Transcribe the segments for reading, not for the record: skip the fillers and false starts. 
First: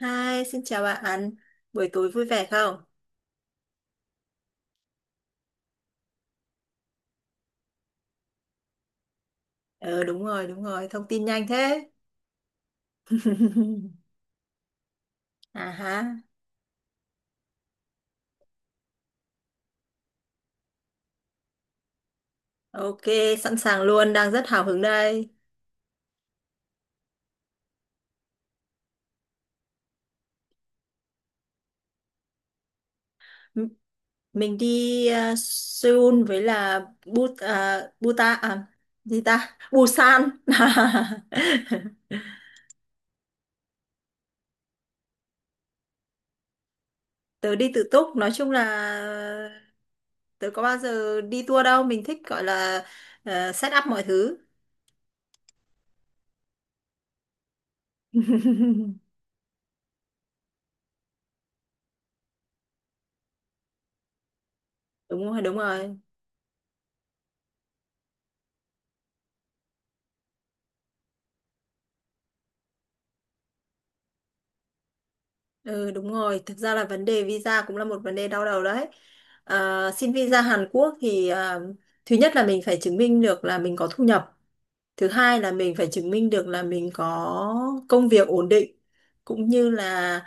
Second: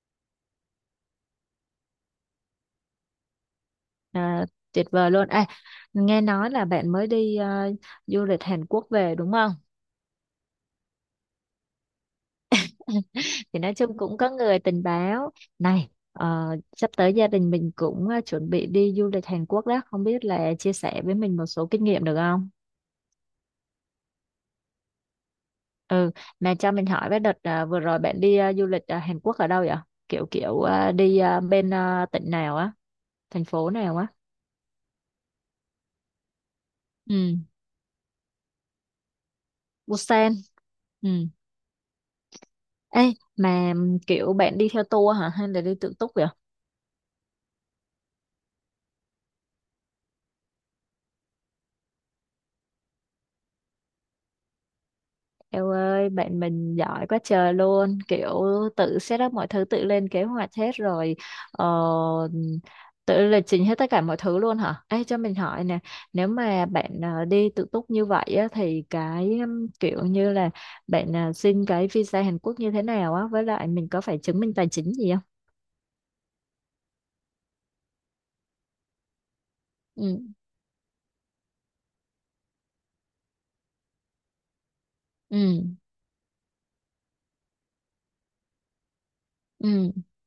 Hi, xin chào bạn. Buổi tối vui vẻ không? À, tuyệt vời luôn. À, nghe nói là bạn mới đi du lịch Hàn Quốc về đúng không? Ờ đúng rồi, thông tin nhanh thế. Thì nói chung cũng có người tình báo À này ha. Sắp tới gia đình mình cũng chuẩn bị đi du lịch Hàn Quốc đó. Không biết là chia sẻ với mình một số kinh nghiệm được không? Ok, sẵn sàng luôn, đang rất hào hứng đây. Ừ, mà cho mình hỏi với đợt vừa rồi bạn đi du lịch Hàn Quốc ở đâu vậy? Kiểu kiểu đi bên tỉnh nào á, thành M- phố nào á? Mình đi Seoul với là Ừ, But à, Buta à gì ta? Busan. Busan. Ừ. Ê, mà kiểu bạn đi theo tour hả hay là đi tự túc vậy? Tớ đi tự túc, nói chung là tớ có bao giờ đi tour đâu, mình thích gọi là set up mọi thứ. Eo ơi, bạn mình giỏi quá trời luôn, kiểu tự set up mọi thứ, tự lên kế hoạch hết rồi, ờ, tự lịch trình hết tất cả mọi thứ luôn hả? Ê, cho Đúng mình rồi, đúng hỏi nè, rồi. nếu mà bạn đi tự túc như vậy á, thì cái kiểu như là bạn xin cái visa Hàn Quốc như thế nào á, với lại mình có phải chứng minh tài chính gì không? Ừ đúng rồi, thực ra là vấn đề visa cũng là một vấn đề đau đầu đấy. À, xin Ừ, visa Hàn Quốc thì thứ nhất là mình phải chứng minh được là mình có thu nhập. Thứ hai là ừ, mình phải chứng minh được là mình có công việc ổn định cũng như ừ, là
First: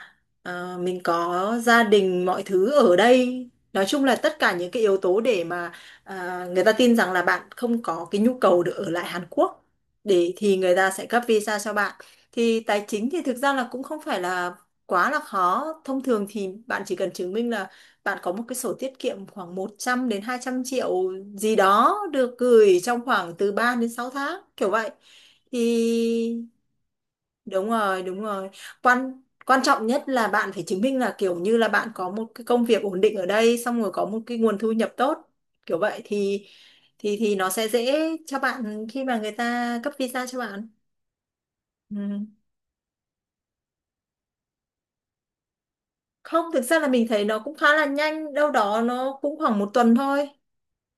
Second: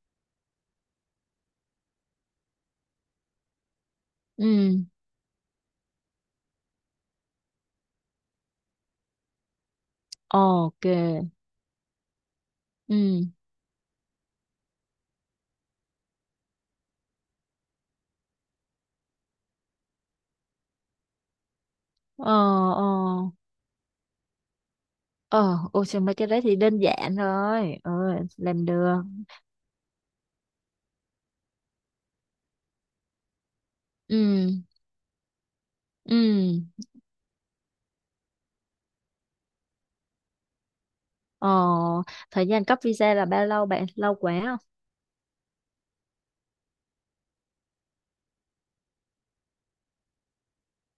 mình có gia đình mọi thứ ở đây. Nói chung là tất cả những cái ừ, yếu tố để mà người ta tin rằng là bạn không có cái nhu cầu được ở lại Hàn Quốc để thì người ok, ta sẽ cấp visa cho bạn. Thì tài chính thì ừ, thực ra là cũng không phải là quá là khó. Thông thường thì bạn chỉ cần chứng minh là bạn có một cái sổ tiết kiệm khoảng 100 đến 200 triệu gì đó, ờ, được gửi ờ. trong khoảng từ 3 đến 6 tháng kiểu vậy. Ờ, ôi trời mấy cái Thì đấy thì đơn giản đúng rồi, rồi, đúng rồi, làm được. quan quan trọng nhất là bạn phải chứng minh là kiểu như là bạn có một cái công việc ổn định ở đây, xong rồi có Ừ. một cái nguồn thu nhập tốt kiểu vậy thì Ừ. Nó sẽ dễ cho bạn khi mà người ta cấp visa cho bạn. ờ Ừ. Thời gian cấp visa là bao lâu bạn, lâu quá không? Không, thực ra là mình thấy nó cũng khá là nhanh, đâu đó nó cũng khoảng một tuần thôi,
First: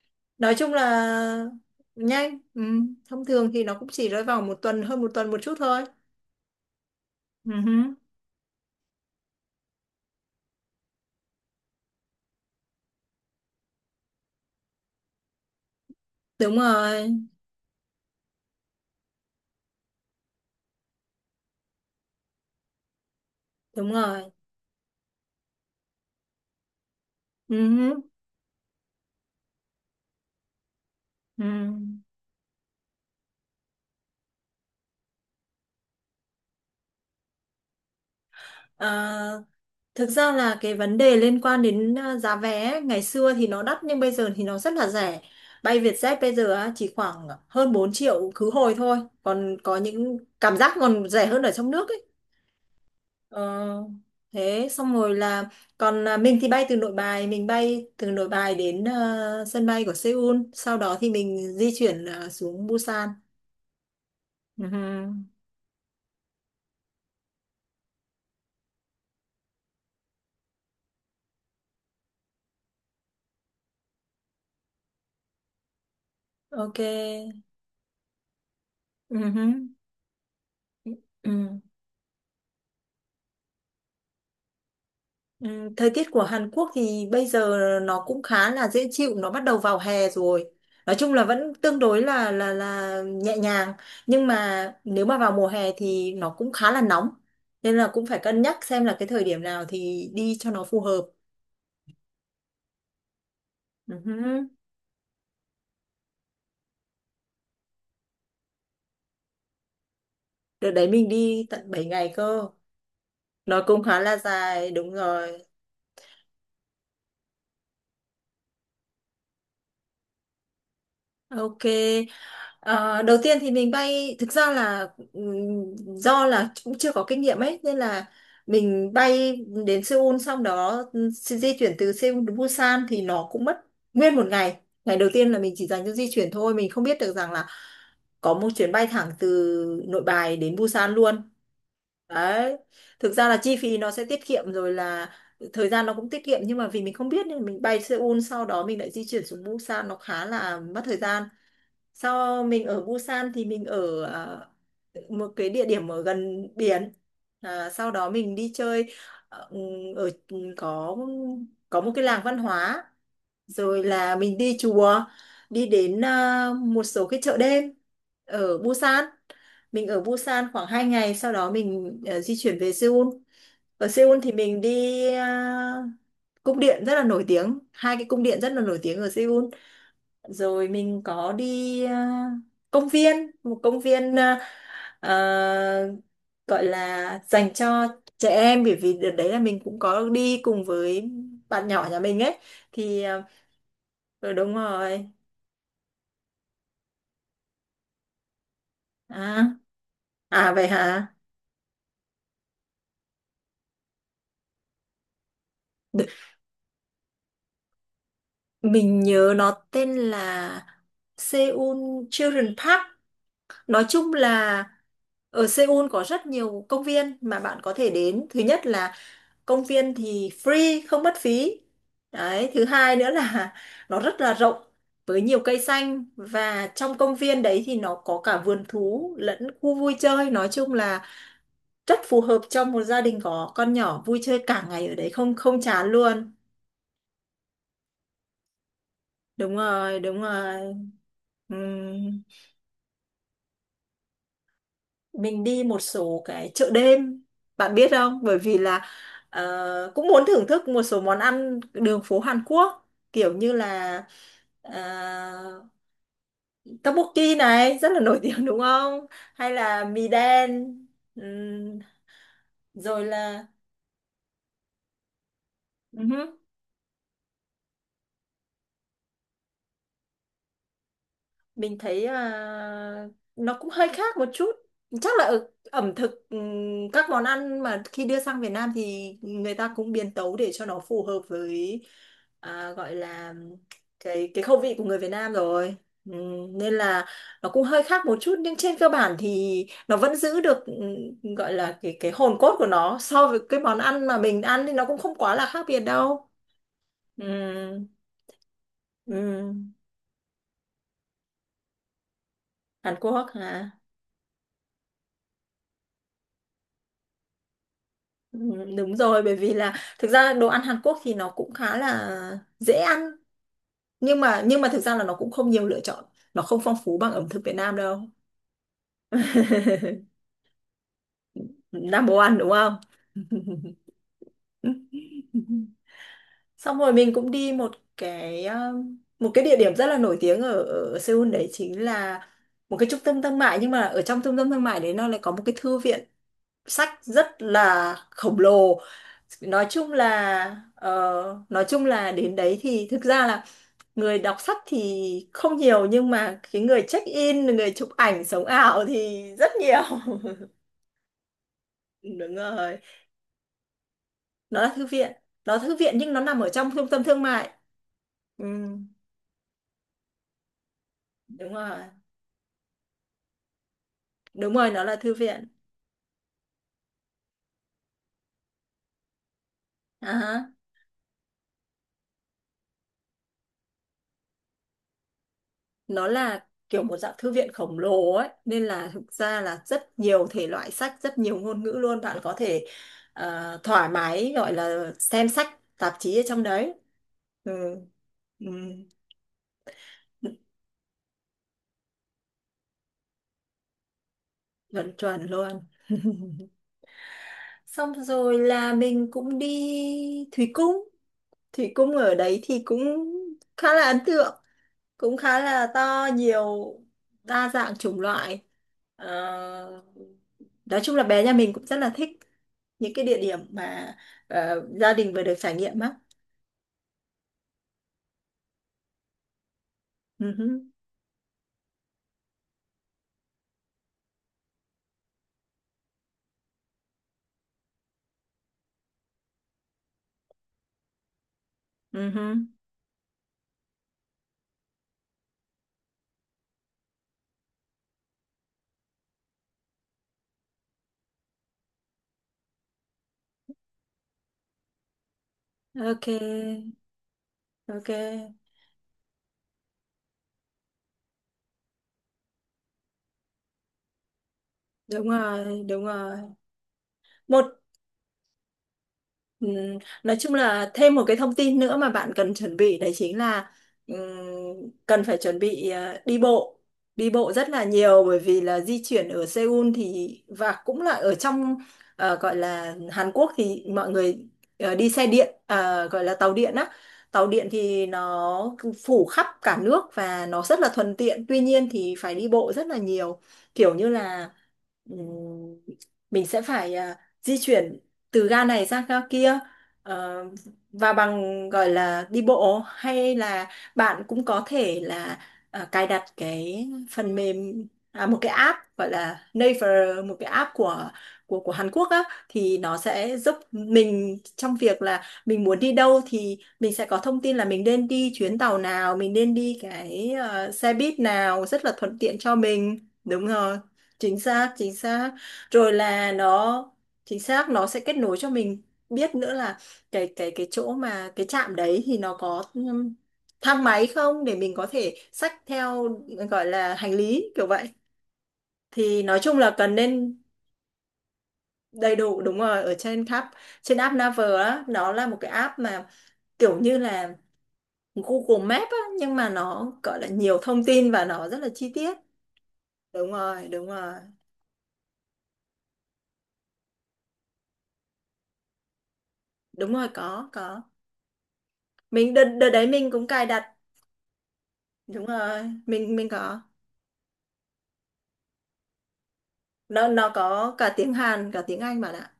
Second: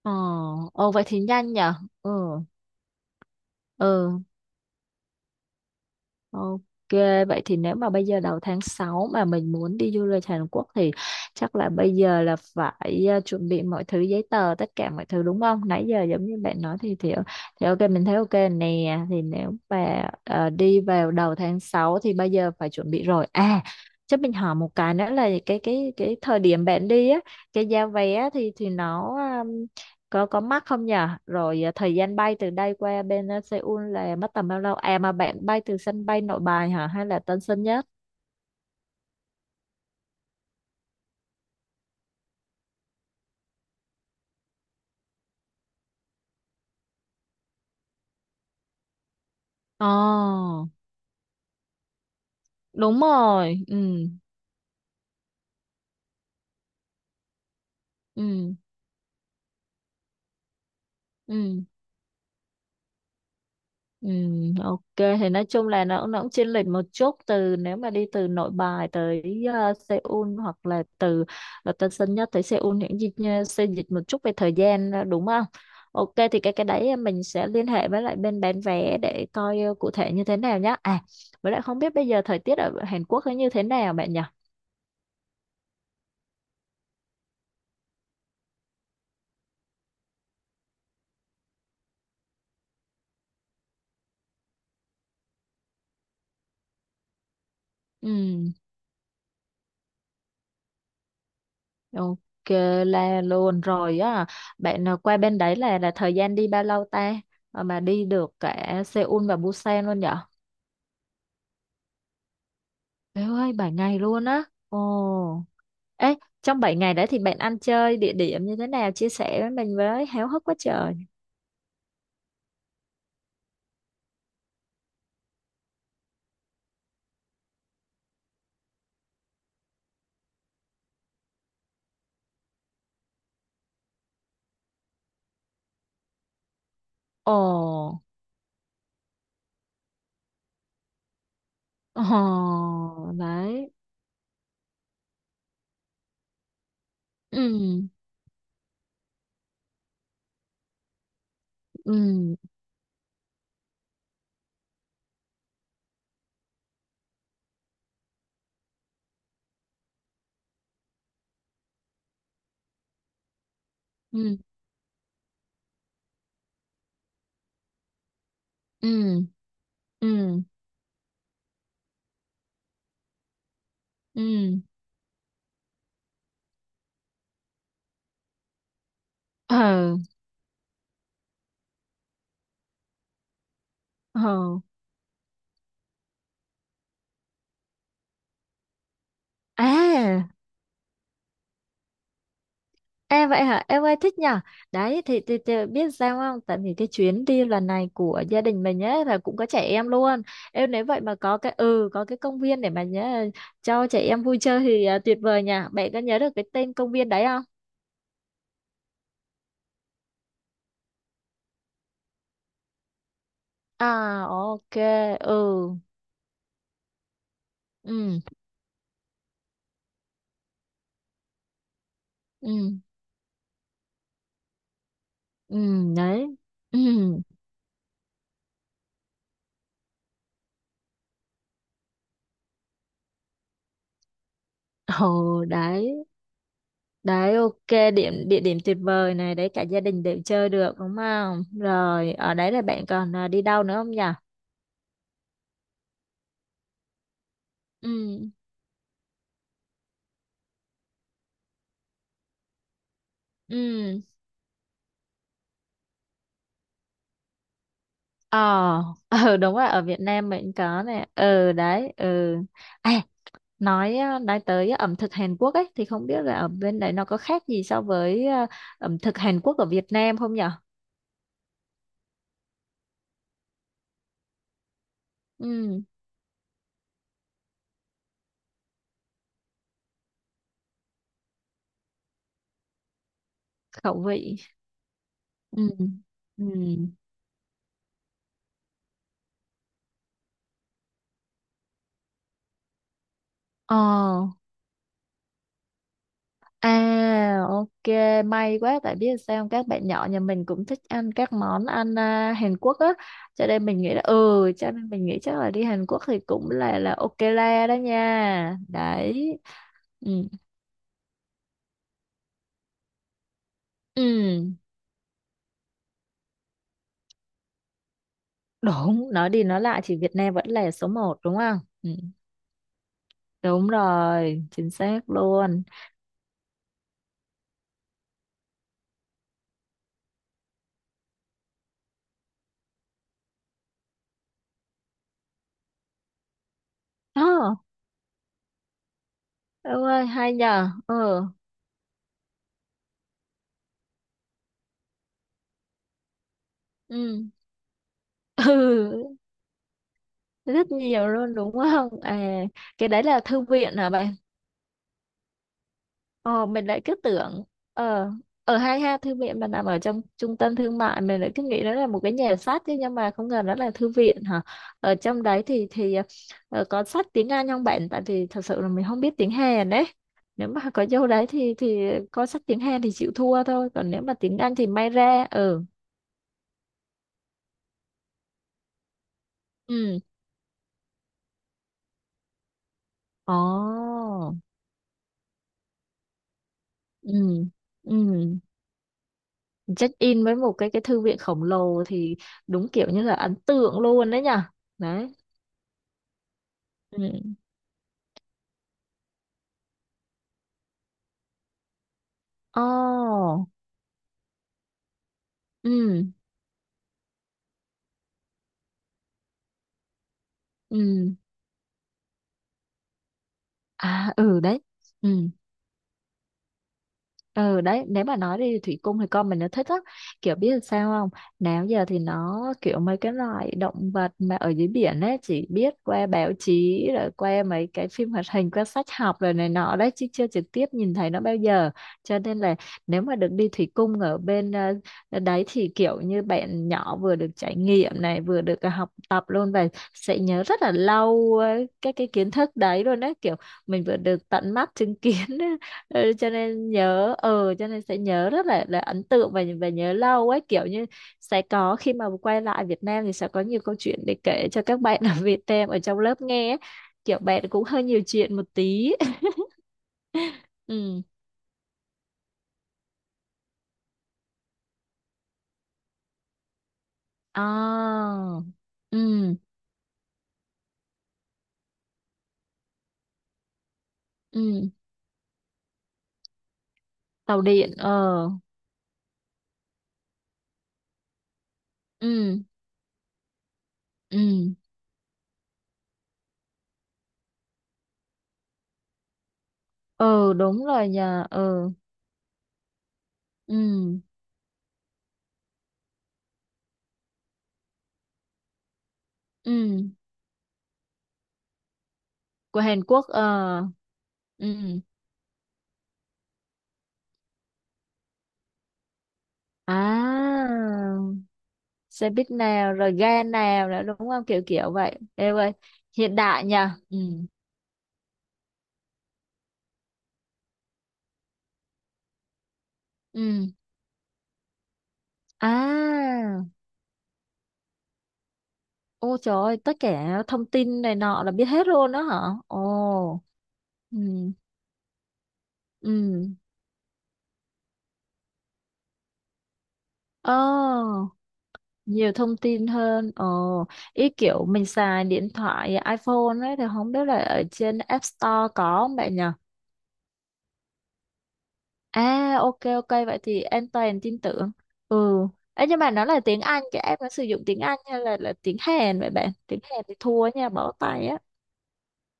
ờ nói chung Ồ vậy thì là nhanh nhở. Ừ. nhanh. Ừ. Thông thường thì nó cũng chỉ Ừ. rơi vào một tuần, hơn một tuần một chút thôi. Ok, vậy thì Ừ nếu mà hứ. bây giờ đầu tháng 6 mà mình muốn đi du lịch Hàn Quốc thì chắc là bây giờ là phải chuẩn bị mọi thứ giấy tờ tất cả mọi thứ đúng không? Nãy giờ giống như Đúng bạn nói thì rồi, thì, thì ok mình thấy ok nè, thì nếu mà đi vào đầu tháng 6 thì bây giờ phải chuẩn bị rồi. À, đúng chắc rồi. mình hỏi một cái nữa là cái thời điểm bạn đi á, Ừ cái giá hứ. vé thì nó, có mắc không nhở, Ừ. rồi thời gian bay từ đây qua bên, Seoul là mất tầm bao lâu, mà bạn bay từ sân bay Nội Bài hả hay là Tân Sơn Nhất? À, thực ra là cái vấn đề liên quan đến giá vé ấy, ngày xưa thì nó đắt nhưng bây giờ thì nó rất là rẻ. Bay Vietjet bây giờ á, chỉ khoảng hơn 4 triệu khứ hồi thôi, còn có Ờ, những cảm giác còn rẻ hơn ở trong nước ấy. đúng rồi. Ừ. Ờ, thế xong rồi là còn mình thì bay từ Nội Bài, Ừ. đến sân bay của Seoul, sau đó thì mình Ừ. di chuyển xuống Busan. Ừ, Ừ hừ. ok thì nói chung là nó cũng chênh lệch một chút, từ nếu mà đi từ Nội Bài tới Seoul hoặc là từ Tân Sơn Nhất tới Seoul những gì xe dịch một chút về thời gian, đúng không? Ok thì cái Ok. đấy mình sẽ liên hệ với lại bên bán vé Ừ để hừ. coi cụ thể như thế nào nhá. À với Ừ. lại không biết bây giờ thời tiết ở Hàn Quốc nó như thế nào bạn nhỉ? Ừ. Thời tiết của Hàn Quốc thì bây giờ nó cũng khá là dễ chịu, nó bắt đầu vào hè rồi, nói chung là vẫn tương đối là nhẹ nhàng, nhưng mà nếu mà vào mùa hè thì nó cũng khá là nóng, nên là cũng phải cân Ừ, nhắc xem là cái thời điểm nào thì đi cho nó phù hợp. ok là luôn Ừ rồi hứ. á. Bạn qua bên đấy là thời gian đi bao lâu ta? Ờ, mà đi được cả Seoul và Busan luôn nhỉ? Đợt đấy mình đi tận 7 ngày cơ. Bé ơi, Nó 7 cũng ngày khá là luôn á. dài, đúng rồi. Ồ. Ê, trong 7 ngày đấy thì bạn ăn chơi địa điểm như thế nào, chia sẻ với mình với, háo hức quá trời. Ok. Ờ, đầu tiên thì mình bay, thực ra là do là cũng chưa có kinh nghiệm ấy, nên là mình bay đến Seoul, xong đó di di chuyển từ Seoul đến Busan thì nó cũng mất nguyên một ngày. Ngày đầu tiên là mình chỉ dành cho di chuyển thôi, mình không biết được rằng Ồ. là có một chuyến bay thẳng từ Nội Bài đến Busan luôn đấy. Thực Ồ, ra là chi đấy. phí nó sẽ tiết kiệm, rồi là thời gian nó cũng tiết kiệm, nhưng mà vì mình không biết nên mình bay Ừ. Seoul, sau đó mình lại di chuyển xuống Busan, nó khá là mất thời gian. Ừ. Sau mình ở Busan thì mình ở một cái địa điểm ở gần biển, sau đó mình đi chơi ờ, ừ, ở ừ, có một cái làng văn hóa, rồi là Ừ. mình đi chùa, đi đến một số cái chợ đêm ở Busan. Ừ. Mình ở Ừ. Busan khoảng 2 ngày, sau đó mình di chuyển về Seoul. Ở Seoul thì Ừ. mình đi cung điện rất là nổi tiếng, hai cái cung điện rất là nổi tiếng ở Seoul. Ừ. Rồi mình có đi công viên, một công viên à, gọi là dành cho trẻ em, bởi vì đợt đấy là mình cũng có À. đi cùng với bạn nhỏ nhà mình ấy, thì Em vậy hả? Em ơi thích ừ, nhở? đúng Đấy rồi. thì biết sao không? Tại vì cái chuyến đi lần này của gia đình mình ấy là cũng À, có trẻ em luôn. à vậy Em nếu vậy hả? mà có cái công viên để mà nhớ, cho trẻ em vui chơi thì tuyệt vời nhỉ. Bạn có Đ- nhớ được cái tên công viên đấy không? Mình nhớ nó tên là Seoul Children Park. Nói chung À là ok. ở Ừ. Seoul có rất nhiều công viên mà bạn có thể Ừ. đến. Thứ nhất là công viên thì free, không mất phí. Đấy, thứ Ừ. hai nữa là nó rất là rộng với nhiều Ừ cây xanh, đấy. và Ừ. trong công viên đấy thì nó có cả vườn thú lẫn khu vui chơi. Nói chung là rất phù hợp cho một gia đình có con nhỏ vui chơi cả ngày ở đấy không, Ồ không chán đấy. luôn. Đấy ok, địa điểm tuyệt vời này đấy, Đúng cả gia rồi, đình đều đúng chơi rồi. được đúng không? Rồi Ừm, ở đấy là bạn còn đi đâu nữa không nhỉ? mình đi một số cái chợ đêm, bạn biết không, Ừ. bởi vì là cũng muốn thưởng thức một số món ăn đường phố Hàn Quốc, kiểu như là Ừ. uh, tteokbokki này rất là nổi ờ tiếng đúng không, ờ hay đúng rồi, ở là Việt mì Nam mình đen. có nè. Ờ, Ừm, đấy. Ừ. À, rồi là nói tới ẩm thực Hàn Quốc ấy thì không biết ừ. là ở bên đấy nó có khác gì so với ẩm thực Hàn Quốc ở Việt Nam không nhở? Mình thấy nó cũng hơi khác một chút, chắc là ở Ừ. ẩm thực, các món ăn mà khi đưa sang Việt Nam thì người ta cũng biến tấu để cho nó phù hợp với gọi là Khẩu cái vị. cái khẩu vị của người Việt Nam Ừ. rồi. Ừ. Nên là nó cũng hơi khác một chút, nhưng trên cơ bản thì nó vẫn giữ được, gọi là cái hồn cốt của nó, so với cái Ờ. món ăn mà mình ăn thì nó cũng không quá là khác biệt đâu. À, Ừm, ok. May quá, tại biết sao không? Các ừm. bạn nhỏ nhà mình cũng thích ăn các món ăn, Hàn Quốc á, Hàn Quốc cho nên hả? mình nghĩ là. Ừ cho nên mình nghĩ chắc là đi Hàn Quốc thì cũng là ok la đó Ừ, nha đúng rồi, bởi đấy. vì là thực Ừ. ra đồ ăn Hàn Quốc thì nó cũng khá là dễ ăn, nhưng mà Ừ. nhưng mà thực ra là nó cũng không nhiều lựa chọn, nó không phong phú bằng ẩm thực Việt Nam đâu. Đúng, nói đi nói lại thì Việt Nam vẫn là số một đúng không. Ừ. Number one đúng không? Đúng rồi chính xác luôn. Xong rồi mình cũng đi một cái địa điểm rất là nổi tiếng ở, ở Seoul đấy, chính là một cái trung tâm thương mại, nhưng mà ở trong trung tâm thương mại đấy nó lại có một cái thư viện sách rất Đó là khổng lồ, nói ông chung ơi hay là nhờ. Ừ. Đến đấy thì thực ra là người đọc sách thì không nhiều, nhưng mà cái người check Ừ. in, người chụp ảnh sống ảo Ừ, thì rất nhiều. rất nhiều luôn đúng không? Đúng À, rồi, cái đấy là thư viện hả bạn? nó là thư viện, nó là thư viện nhưng nó nằm Ờ, ở mình trong lại trung cứ tâm thương tưởng, mại. ờ ừ, ở hai ha, thư viện mà nằm ở trong trung tâm thương mại mình lại cứ Đúng nghĩ đó rồi, là một cái nhà sách chứ, nhưng mà không ngờ đó là thư viện hả? đúng rồi, nó Ở là thư trong đấy viện. thì có sách tiếng Anh không bạn, tại vì thật sự là mình không biết tiếng Hàn đấy. à, Nếu mà có vô đấy thì có sách tiếng Hàn thì chịu thua thôi, còn nếu mà tiếng Anh thì may ra. Ừ. nó là kiểu một dạng thư viện khổng lồ ấy, nên là thực ra là rất Ừ. nhiều thể loại sách, rất nhiều ngôn ngữ luôn, bạn có thể thoải mái Ồ. gọi là xem sách tạp chí ở trong đấy. Ừ. Ừ. Ừ. Ừ. Check in với một cái thư viện khổng lồ thì đúng kiểu như là ấn tượng luôn đấy nhở. Chuẩn Đấy. chuẩn luôn. Ừ. Xong rồi là mình cũng đi Thủy Cung. Thủy Cung ở đấy thì Ồ. cũng khá là ấn tượng, cũng khá là Ừ. to, nhiều đa dạng chủng loại. Ờ, nói chung là Ừ. bé nhà mình cũng rất là thích những cái địa điểm mà À. Ừ đấy. Gia đình vừa Ừ. được trải nghiệm á. Ừ đấy, nếu mà nói đi thủy cung thì con mình nó thích lắm. Ừ Kiểu hứ. biết làm sao không, nào giờ thì nó kiểu mấy cái loại động vật mà ở dưới biển ấy chỉ biết qua báo chí, rồi qua mấy cái phim hoạt hình, qua sách học rồi này nọ đấy, chứ chưa trực tiếp nhìn thấy nó bao giờ. Ừ Cho hứ. nên là nếu mà được đi thủy cung ở bên, đấy thì kiểu như bạn nhỏ vừa được trải nghiệm này vừa được học tập luôn, và sẽ nhớ rất là lâu các cái kiến thức đấy luôn, đấy kiểu mình vừa được tận mắt chứng kiến. Ok, Ừ, cho nên ok. sẽ nhớ rất là ấn tượng và nhớ lâu ấy, kiểu như sẽ có khi mà quay lại Việt Nam thì sẽ có nhiều câu chuyện để kể cho các bạn Đúng ở Việt rồi, Nam ở đúng trong rồi. lớp nghe ấy. Kiểu Một. bạn cũng hơi nhiều chuyện một tí. Ừm, Nói chung là thêm Ừ. một cái thông tin nữa mà bạn cần chuẩn bị đấy chính là cần phải chuẩn bị đi bộ, đi bộ rất là nhiều, À. bởi vì là di chuyển ở Ừ. Seoul thì và cũng là ở trong gọi là Hàn Quốc thì mọi người Ừ. Đi xe điện, gọi là tàu điện á. Tàu Tàu điện điện. thì Ờ. nó phủ khắp cả nước và nó rất là thuận tiện, tuy nhiên thì phải đi Ừ. bộ rất là nhiều, kiểu như Ừ. là ừm, mình sẽ phải di chuyển từ ga này sang ga kia, ờ, Ờ đúng rồi và nhờ. bằng gọi Ờ. là đi bộ, hay là Ừ. bạn cũng có thể là cài đặt cái phần mềm, một cái app gọi là Ừ. Naver, một cái app của Hàn Quốc á, thì Của nó Hàn Quốc. sẽ Ờ. giúp mình trong Ừ. việc là mình muốn đi đâu thì mình sẽ có thông tin là mình nên đi chuyến tàu nào, mình nên đi À, cái xe buýt nào, rất là thuận xe tiện buýt cho nào mình. rồi ga Đúng rồi, nào nữa đúng chính không, kiểu xác, kiểu chính vậy. xác. Ê ơi Rồi là hiện đại nó nha. Ừ. chính xác, nó sẽ kết nối cho mình biết nữa là cái chỗ mà cái trạm đấy thì nó có Ừ. thang máy không, để mình có thể xách theo, À gọi là hành lý kiểu vậy, thì ô nói trời chung là ơi, cần tất nên cả thông tin này nọ là biết hết luôn đầy đó hả? đủ. Đúng rồi, ở trên Ồ. app, trên app Ừ. Naver á, nó là một cái app mà Ừ. kiểu như là Google Maps á, nhưng mà nó gọi là Ồ, nhiều thông tin và nó rất là chi tiết. nhiều thông tin Đúng hơn. Ồ. rồi, đúng rồi. Ý kiểu mình xài điện thoại iPhone ấy thì không biết là ở trên App Store có không bạn nhỉ? Đúng rồi, có có. mình đợt À đợt ok, đấy ok mình cũng vậy cài thì đặt. an toàn tin tưởng. Ừ. Đúng rồi, Ấy nhưng mà mình nó mình là tiếng có. Anh, cái app nó sử dụng tiếng Anh hay là tiếng Hàn vậy bạn? Tiếng Hàn nó thì nó thua nha, có bó cả tiếng tay á. Hàn cả tiếng Anh bạn ạ,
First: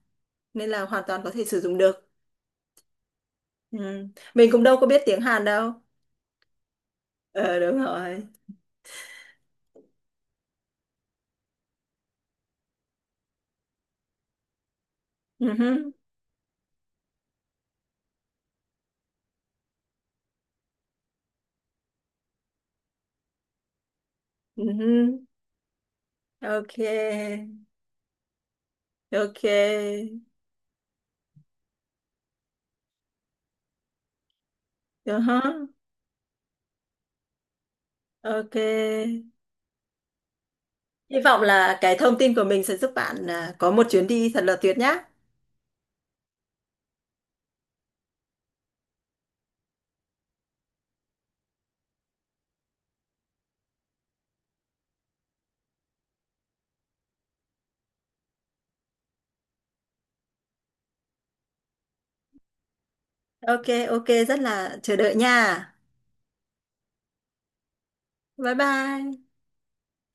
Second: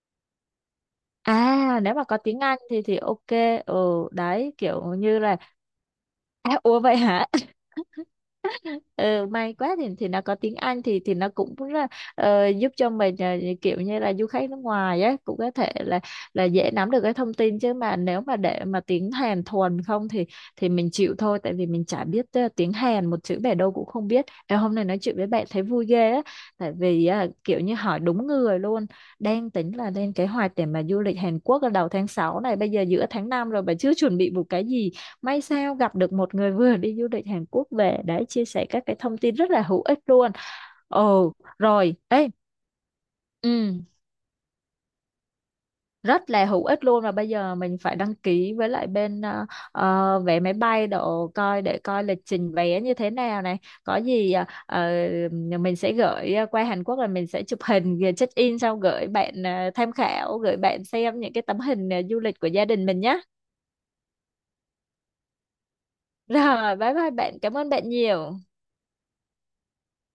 nên là hoàn toàn có thể sử dụng À nếu mà được. có tiếng Anh thì ok. Ừ. Ừ Mình đấy cũng đâu có kiểu biết như tiếng là. Hàn đâu. À ủa vậy hả? Ờ đúng rồi. Ừ, may quá thì nó có tiếng Anh thì nó cũng rất là, giúp cho mình, kiểu như là du khách nước ngoài á cũng có Ừ thể hứ. là dễ nắm được cái thông tin, chứ mà nếu mà để mà tiếng Hàn thuần không thì mình chịu thôi, tại vì mình chả biết tiếng Hàn một chữ bẻ đâu cũng không biết. Ê, Ừ hôm nay hứ. nói chuyện với bạn thấy vui ghê á, tại Ok, vì kiểu như hỏi đúng người luôn, ok. đang tính là lên kế hoạch để mà du lịch Hàn Quốc ở đầu tháng 6 này, bây giờ giữa tháng 5 rồi mà chưa chuẩn bị một cái gì. Ừ hứ. May sao gặp được một người vừa đi du lịch Hàn Quốc về để chia Ok, sẻ các cái thông tin rất là hữu ích luôn. hy Ồ, vọng là rồi, cái thông ê, tin của mình sẽ giúp bạn có ừ, một chuyến đi thật là tuyệt nhá. rất là hữu ích luôn. Và bây giờ mình phải đăng ký với lại bên, vé máy bay độ coi, để coi lịch trình vé như thế nào này. Có gì, mình sẽ gửi, qua Hàn Quốc là mình sẽ chụp hình rồi check in xong gửi bạn tham khảo, gửi bạn xem những cái tấm hình du lịch của gia đình mình nhé. Ok, ok, rất là chờ đợi nha. Rồi, bye bye bạn, cảm ơn bạn nhiều. Bye bye.